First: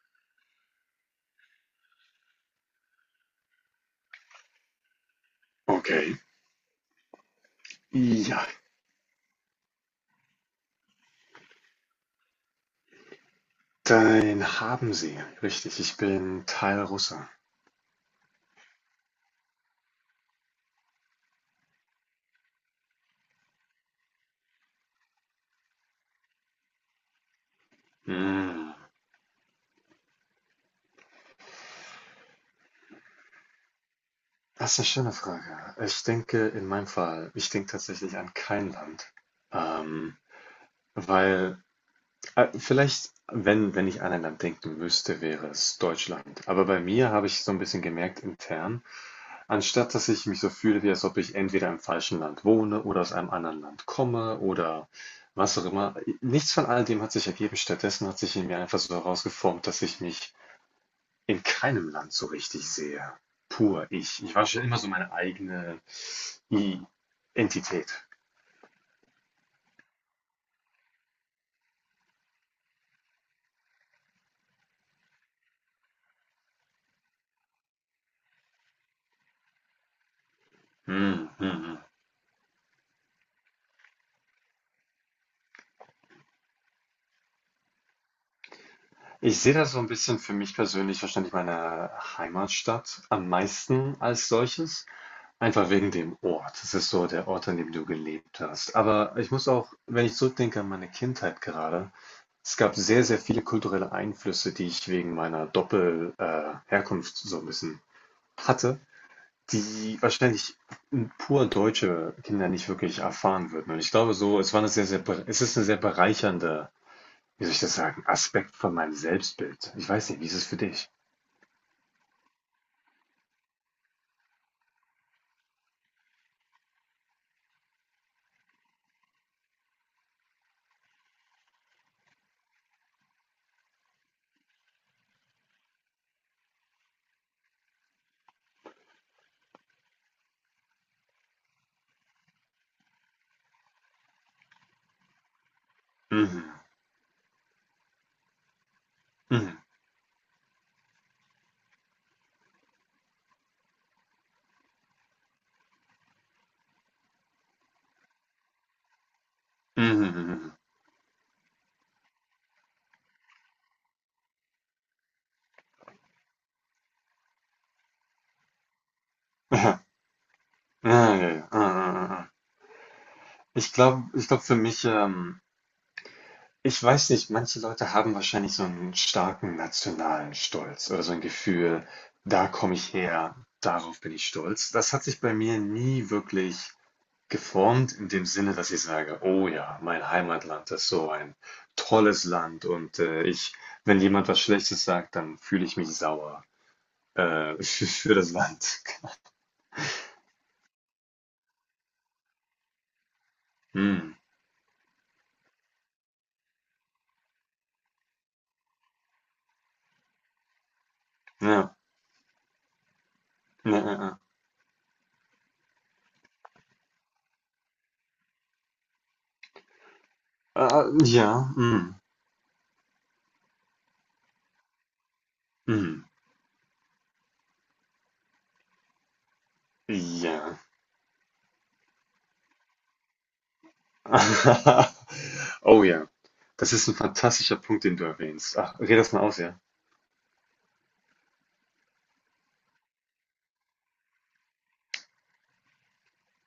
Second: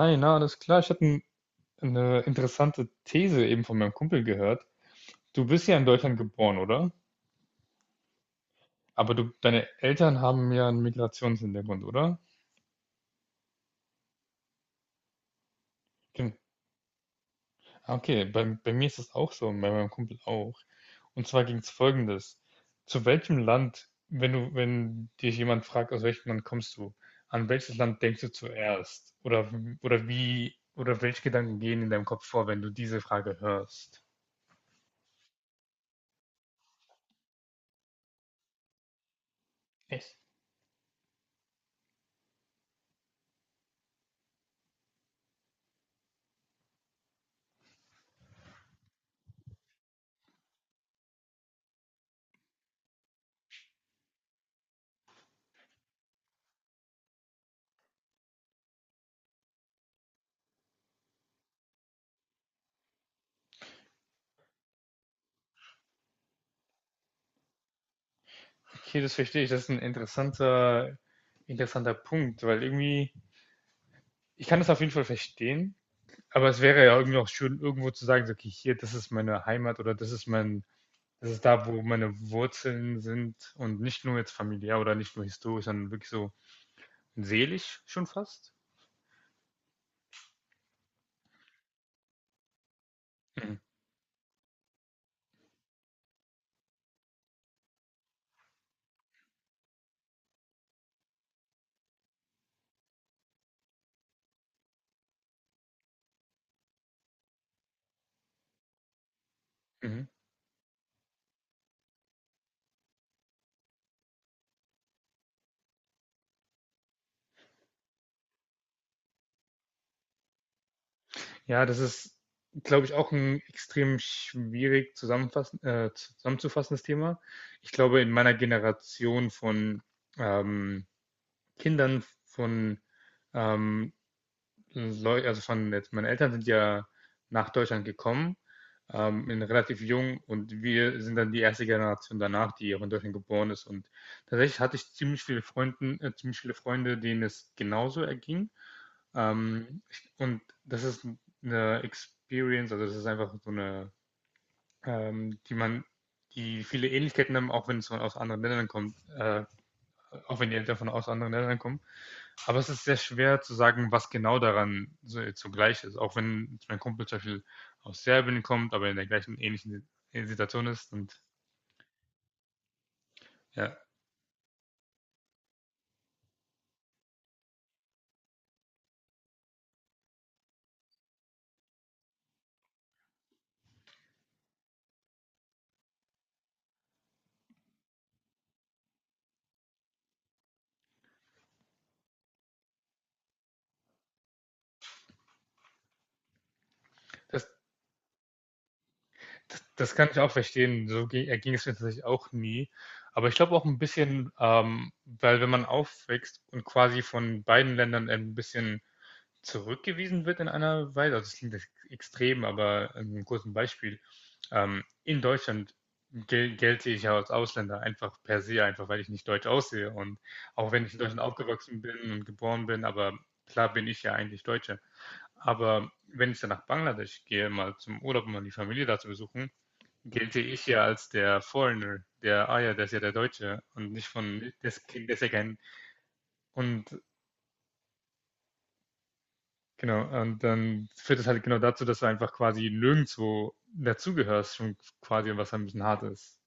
Hi, na, alles klar. Ich hatte eine interessante These eben von meinem Kumpel gehört. Du bist ja in Deutschland Okay. geboren, oder? Ja, Aber du, deine Eltern haben ja einen Migrationshintergrund, oder? dann haben sie. Richtig, ich Gen- bin Teilrusse. Ah, okay, bei mir ist das auch so, und bei meinem Kumpel auch. Und zwar ging es folgendes. Zu welchem Land, wenn dich jemand fragt, aus welchem Land kommst du, an welches Land denkst du Hm. zuerst? Oder, oder welche Gedanken gehen in deinem Kopf vor, wenn du diese Frage hörst? Das ist eine schöne Frage. Ich denke in meinem Fall, ich denke tatsächlich an kein Land. Echt? Ähm, weil, vielleicht, wenn ich an ein Land denken müsste, wäre es Deutschland. Aber bei mir habe ich so ein bisschen gemerkt intern, anstatt dass ich mich so fühle, wie als ob ich entweder im falschen Land wohne oder aus einem anderen Land komme oder was auch immer. Nichts von all dem hat sich ergeben. Stattdessen hat sich in mir einfach so herausgeformt, dass ich mich in keinem Land so richtig sehe. Pur ich. Ich war schon immer so meine eigene I Entität. Okay, das verstehe ich. Das ist ein interessanter Punkt, weil irgendwie, ich kann das auf jeden Fall verstehen, aber es wäre ja irgendwie auch schön, irgendwo zu sagen, so, okay, hier, das ist meine Heimat oder das ist mein, Hm, das ist hm, da, hm. wo meine Wurzeln sind und nicht nur jetzt familiär oder nicht nur historisch, sondern wirklich so seelisch schon fast. Ich sehe das so ein bisschen für mich persönlich wahrscheinlich meine Heimatstadt am Mhm. meisten als solches, einfach wegen dem Ort. Es ist so der Ort, an dem du gelebt hast. Aber ich muss, auch wenn ich zurückdenke an meine Kindheit gerade, es gab sehr, sehr viele kulturelle Einflüsse, die ich wegen meiner Doppelherkunft Herkunft so ein bisschen hatte, die Mhm. wahrscheinlich pur deutsche Kinder nicht wirklich erfahren würden. Und ich glaube so, es ist eine sehr bereichernde, wie soll ich das sagen, Aspekt von meinem Selbstbild. Ich weiß nicht, wie ist es für dich? Ja, das ist, glaube ich, auch ein extrem zusammenzufassendes Thema. Ich glaube, in meiner Generation von ähm, Kindern von, ähm, Leu also von jetzt, meine Eltern sind ja nach Deutschland gekommen, in relativ jung, und wir sind dann die erste Generation danach, die auch in Deutschland geboren ist. Und tatsächlich hatte ich ziemlich viele Freunde, denen es genauso erging. Und das ist eine Experience, also das ist einfach so eine, ähm, die man, die viele Ähnlichkeiten haben, auch wenn es von aus anderen Ländern kommt, auch wenn die Eltern von aus anderen Ländern kommen. Aber es ist sehr schwer zu sagen, was genau daran so jetzt so gleich ist. Auch wenn mein Kumpel zum Beispiel aus Serbien kommt, aber in der gleichen ähnlichen Situation ist. Und ja, ich glaube für mich, ich weiß nicht, manche Leute haben wahrscheinlich so einen starken nationalen Stolz oder so ein Gefühl, da komme ich her, darauf bin ich stolz. Das hat sich bei mir nie wirklich geformt in dem Sinne, dass ich sage, oh ja, mein Heimatland ist so ein tolles Land und wenn jemand was Schlechtes sagt, dann fühle ich mich sauer. das, für das Land. Das kann ich auch verstehen. So ging es mir tatsächlich auch nie. Aber ich glaube auch ein Hm. bisschen, weil wenn man aufwächst und quasi von beiden Ländern ein bisschen zurückgewiesen wird in einer Weise, also das klingt jetzt Ja. extrem, aber ein kurzes Ja, Beispiel. ja, In Deutschland gelte ich ja als Ausländer einfach per se, einfach weil ich nicht deutsch aussehe. Und auch ja. wenn ich in Deutschland Ja. aufgewachsen Hm. bin und geboren bin, aber klar bin ich ja eigentlich Deutscher. Aber Hm. wenn ich dann nach Bangladesch gehe, mal zum Urlaub, um mal die Familie da zu besuchen, gelte Ja. ich ja als der Foreigner, der, ah ja, der ist ja der Deutsche und nicht von, das Kind, der ist ja kein, Oh ja. Das ist und ein fantastischer Punkt, den du erwähnst. Ach, red das mal aus, ja. genau, und dann führt es halt genau dazu, dass du einfach quasi nirgendwo dazugehörst, schon quasi, was ein bisschen hart ist.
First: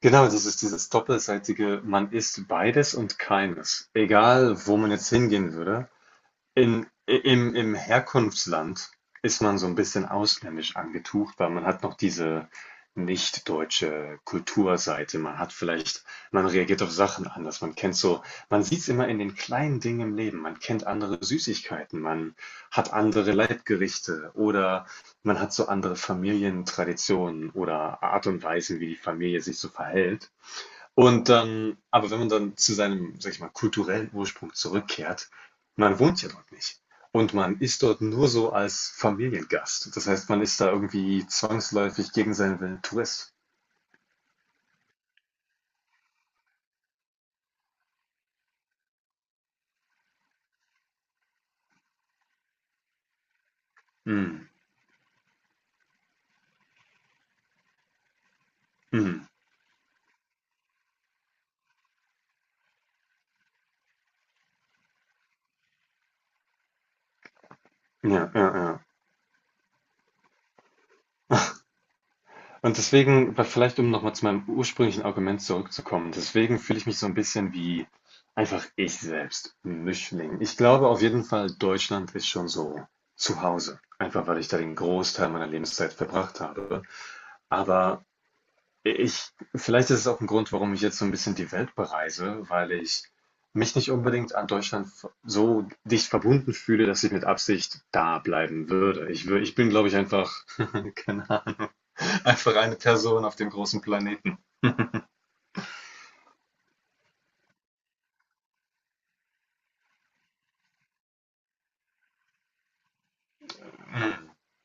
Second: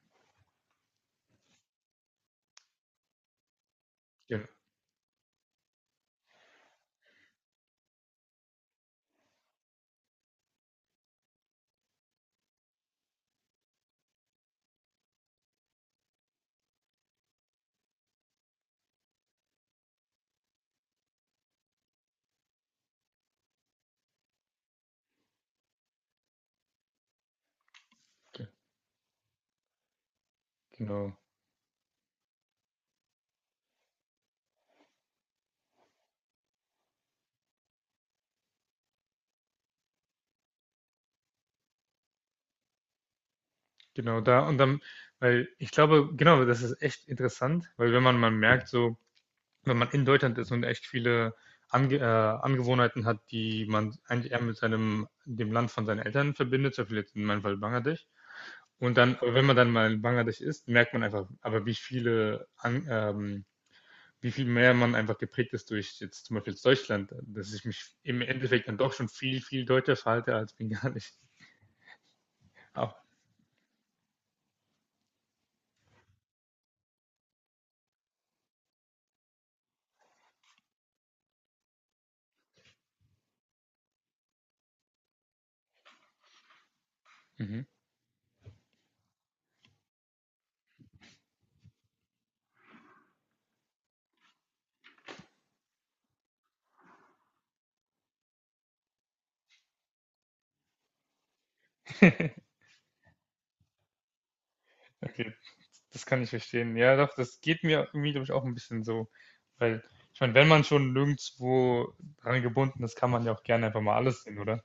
Genau, das ist dieses doppelseitige, man ist beides und keines. Gen- Egal, wo man jetzt hingehen würde. Im im, Herkunftsland ist man so ein bisschen ausländisch angetucht, weil man hat noch diese nicht deutsche Kulturseite. Man hat vielleicht, man reagiert auf Sachen anders. Man kennt so, man sieht's immer in den kleinen Dingen im Leben. Man kennt andere Süßigkeiten, man hat andere Leibgerichte oder man hat so andere Familientraditionen oder Art und ge- Weisen, wie die Familie sich so verhält. Genau, Und dann, aber wenn man dann zu seinem, sage ich mal, kulturellen Ursprung zurückkehrt, man wohnt ja dort nicht. Und man ist dort nur so als Familiengast. Das heißt, man ist da irgendwie zwangsläufig gegen seinen Willen Tourist. genau da. Und dann, weil ich glaube, genau, das ist echt interessant, weil wenn man mal merkt, so, wenn man in Deutschland ist und echt viele Angewohnheiten hat, die man eigentlich eher Mhm. mit seinem, dem Land von seinen Eltern verbindet, zum Beispiel jetzt in meinem Fall Bangladesch. Und dann, Mhm. aber wenn man dann mal in Bangladesch ist, merkt man einfach, aber wie viel mehr man einfach geprägt ist durch jetzt zum Beispiel Deutschland, dass ich mich im Ja, ja, Endeffekt dann ja. doch schon viel deutscher verhalte als bengalisch. Und Aber, deswegen, weil vielleicht, um nochmal zu meinem ursprünglichen Argument zurückzukommen, deswegen fühle ich mich so ein bisschen wie einfach ich selbst, 'n Mischling. Ich glaube auf jeden Fall, Deutschland ist schon so zu Hause, einfach weil ich da den Großteil meiner Lebenszeit verbracht habe. mhm. Aber ich vielleicht ist es auch ein Grund, warum ich jetzt so ein bisschen die Welt bereise, weil ich mich nicht unbedingt an Deutschland v so dicht verbunden fühle, dass ich mit Absicht da bleiben würde. Ich bin, glaube ich, einfach keine Ahnung, einfach eine Person auf dem großen Planeten. Okay, das kann ich verstehen. Ja, doch, das geht mir irgendwie, glaube ich, auch ein bisschen so. Weil, ich meine, wenn man schon nirgendwo dran gebunden ist, kann man ja auch gerne einfach mal alles sehen, oder?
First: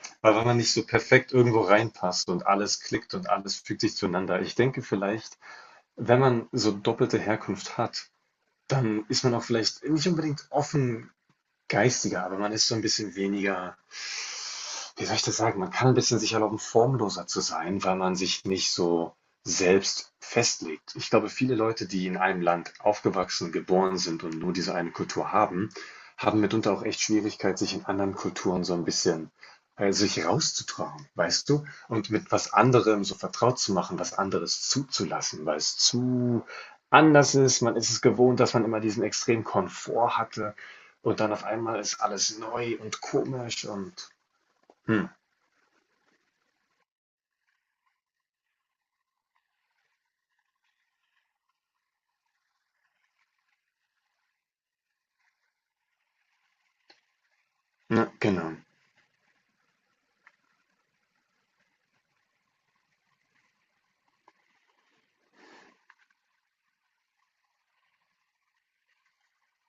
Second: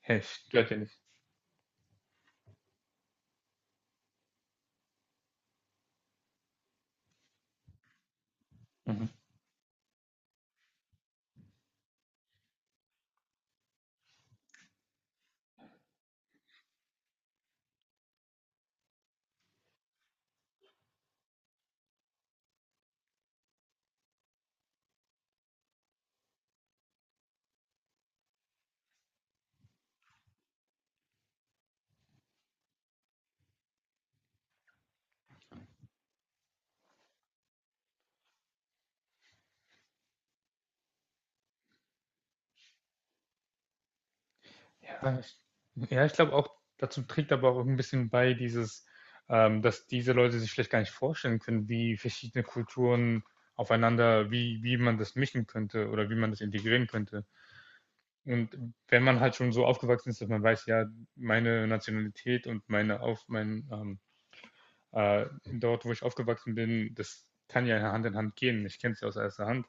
Hey, Weil wenn man stört nicht ja so nicht. perfekt irgendwo reinpasst und alles klickt und alles fügt sich zueinander. Ich denke vielleicht, wenn man so doppelte Herkunft hat, dann ist man auch vielleicht nicht unbedingt offen geistiger, aber man ist so ein bisschen weniger, wie soll ich das sagen, man kann ein bisschen sich erlauben, formloser zu sein, weil man sich nicht so selbst festlegt. Ich glaube, viele Leute, die in einem Land aufgewachsen, geboren sind und nur diese eine Kultur haben, haben mitunter auch echt Schwierigkeit, sich in anderen Kulturen so ein bisschen sich rauszutrauen, weißt du? Und mit was anderem so vertraut zu machen, was anderes zuzulassen, weil es zu anders ist. Man ist es gewohnt, dass man immer diesen extremen Komfort hatte. Und dann auf einmal ist alles neu und komisch und hm, Ja, ich, ja, ich glaube auch, dazu trägt aber auch ein bisschen bei dieses, dass diese Leute sich vielleicht gar nicht vorstellen können, wie verschiedene Kulturen aufeinander, wie man das mischen könnte oder wie man das integrieren könnte. ja, Und genau. wenn man halt schon so aufgewachsen ist, dass man weiß, ja, meine Nationalität und meine auf mein dort, wo ich aufgewachsen bin, das kann ja Hand in Hand gehen. Ich kenne es ja aus erster Hand,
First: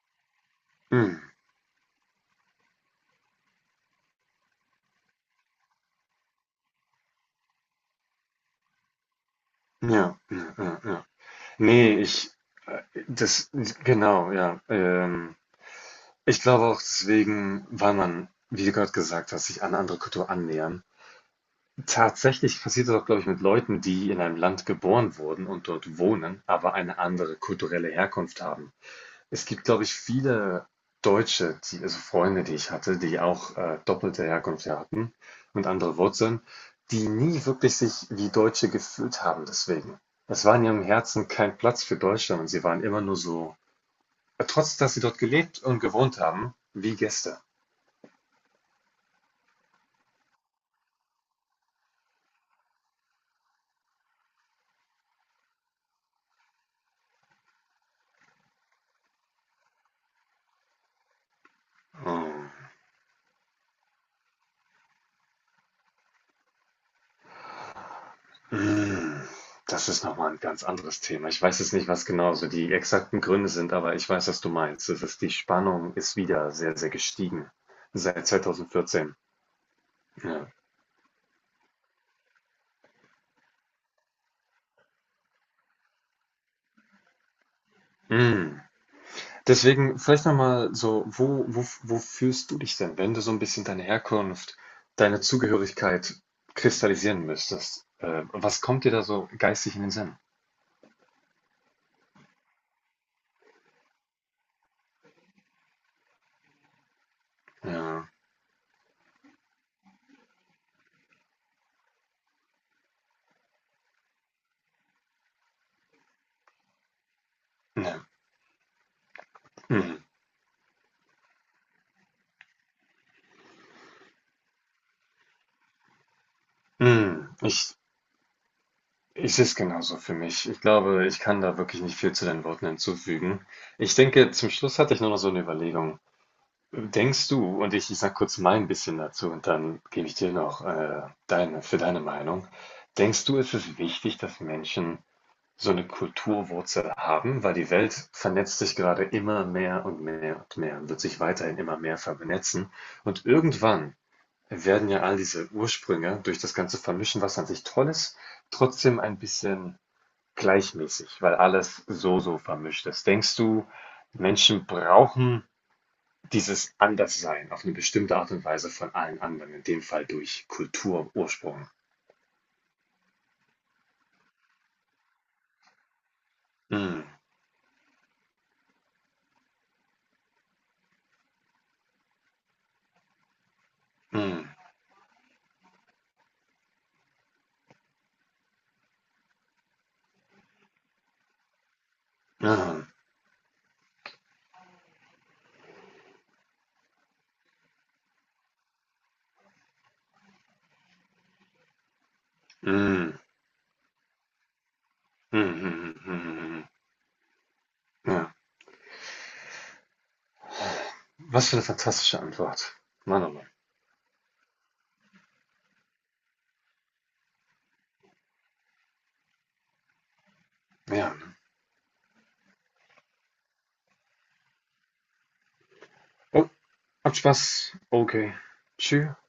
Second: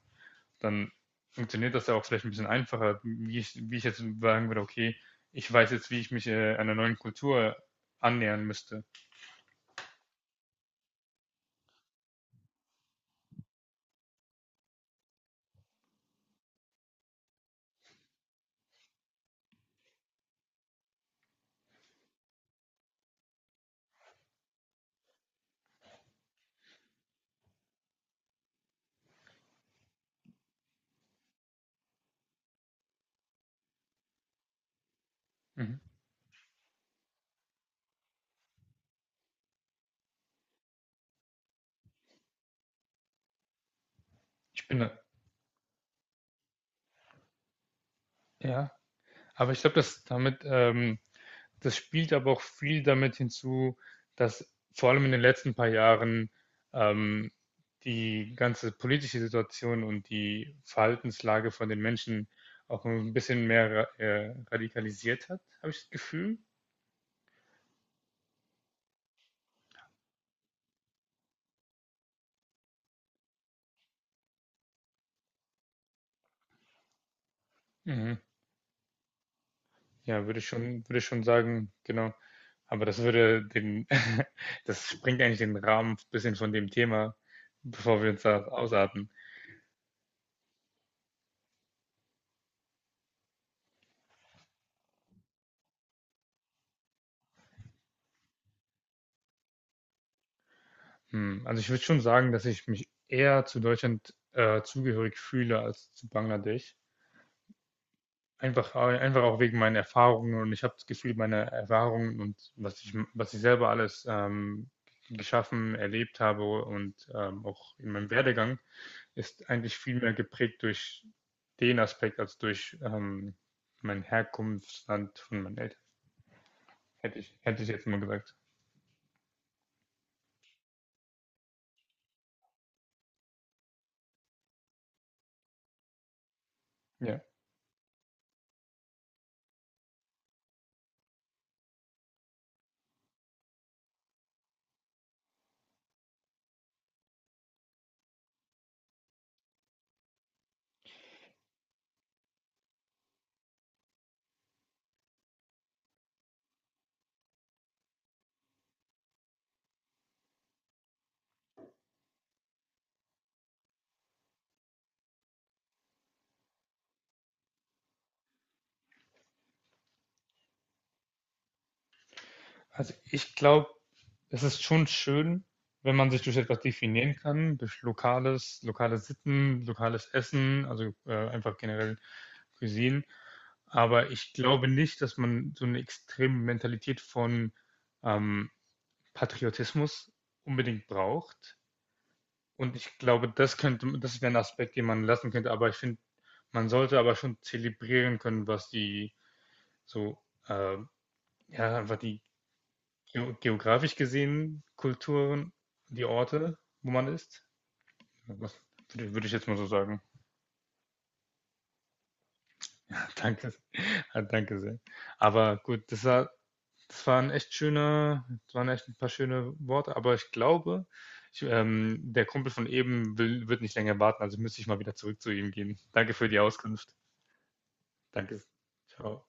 dann Hm, funktioniert das ja auch vielleicht ein bisschen einfacher, wie ich jetzt sagen würde, okay, ich weiß jetzt, wie ich mich einer neuen Kultur annähern müsste. ja, ja, ja, ja. Nee, ich, äh, das, genau, ja. Ich glaube auch deswegen, weil man, wie du gerade gesagt hast, sich an eine andere Kultur annähern. Tatsächlich passiert das auch, glaube ich, mit Leuten, die in einem Land geboren wurden und dort wohnen, aber eine andere kulturelle Herkunft haben. Es gibt, glaube ich, viele Deutsche, die, also Freunde, die ich hatte, die auch, doppelte Herkunft ja hatten und Mhm. andere Wurzeln, die nie wirklich sich wie Deutsche gefühlt haben deswegen. Es war in ihrem Herzen kein Platz für Deutschland und sie waren immer nur so Ich trotz bin, dass da- sie dort gelebt und gewohnt haben, wie Gäste. ja, aber ich glaube, dass damit, das spielt aber auch viel damit hinzu, dass vor allem in den letzten paar Jahren ähm, die ganze politische Situation und die Verhaltenslage von den Menschen Oh. auch ein bisschen mehr radikalisiert hat, habe ich das Gefühl. Mm. Das ist nochmal ein ganz anderes Thema. Ich weiß jetzt nicht, was genau so die exakten Gründe sind, aber ich weiß, was du meinst. Es ist die Spannung ist wieder sehr, sehr gestiegen Mhm. seit 2014. Ja, Ja. Würde ich schon sagen, genau. Aber das würde den das sprengt eigentlich den Rahmen ein bisschen von dem Thema, bevor wir uns da Mhm. ausarten. Deswegen vielleicht noch mal so, wo fühlst du dich denn, wenn du so ein bisschen deine Herkunft, deine Zugehörigkeit kristallisieren müsstest? Was kommt dir da so geistig in den Sinn? Hm, also, ich würde schon sagen, dass ich mich eher zu Deutschland, zugehörig fühle als zu Bangladesch. Ja, Einfach einfach auch wegen meinen Erfahrungen, und ich habe das Gefühl, meine Erfahrungen und was ich selber alles, geschaffen, erlebt habe und, auch in ja, meinem Werdegang ist eigentlich mhm, viel mehr geprägt durch den Aspekt als durch mein Herkunftsland von meinen Eltern. Mhm. Hätte ich jetzt mal gesagt. Ich sehe es genauso für mich. Ich glaube, ich kann da wirklich nicht viel zu deinen Worten hinzufügen. Ich denke, zum Schluss hatte ich nur noch so eine Überlegung. Ja. Denkst du, und ich sage kurz mein bisschen dazu und dann gebe ich dir noch deine, für deine Meinung. Denkst du, ist es wichtig, dass Menschen so eine Kulturwurzel haben? Weil die Welt vernetzt sich gerade immer mehr und mehr und mehr und wird sich weiterhin immer mehr vernetzen. Und irgendwann werden ja all diese Ursprünge durch das ganze Vermischen, was an sich toll ist, trotzdem ein bisschen gleichmäßig, weil alles so, so vermischt ist. Denkst du, Menschen brauchen dieses Anderssein auf eine bestimmte Art und Weise von allen anderen, in dem Fall durch Kultur, Ursprung. Also ich glaube, es ist schon schön, wenn man sich durch etwas Mm, definieren kann, durch lokale Sitten, lokales Essen, also einfach generell Cuisine. Aber ich mm, glaube nicht, dass man so eine extreme Mentalität von ähm, Patriotismus unbedingt braucht. Und ah, ich glaube, das wäre ein Aspekt, den man lassen könnte, aber ich finde, man sollte aber schon zelebrieren können, was die so, äh, ja, einfach die mm, geografisch gesehen mm, Kulturen, mm, die mm, Orte, mm. wo man ist. Ja. Was, würde ich jetzt mal so sagen. Was für eine fantastische Antwort. Mann, oh Mann. Danke, ah, danke sehr. Aber gut, das war, das waren echt schöne, das waren echt ein paar schöne Worte, aber ich glaube, Ja. Der Kumpel von eben will, wird nicht länger warten, also müsste ich mal wieder zurück zu ihm gehen. Danke für die Oh, Auskunft. habt Spaß. Okay. Danke. Tschüss. Ciao.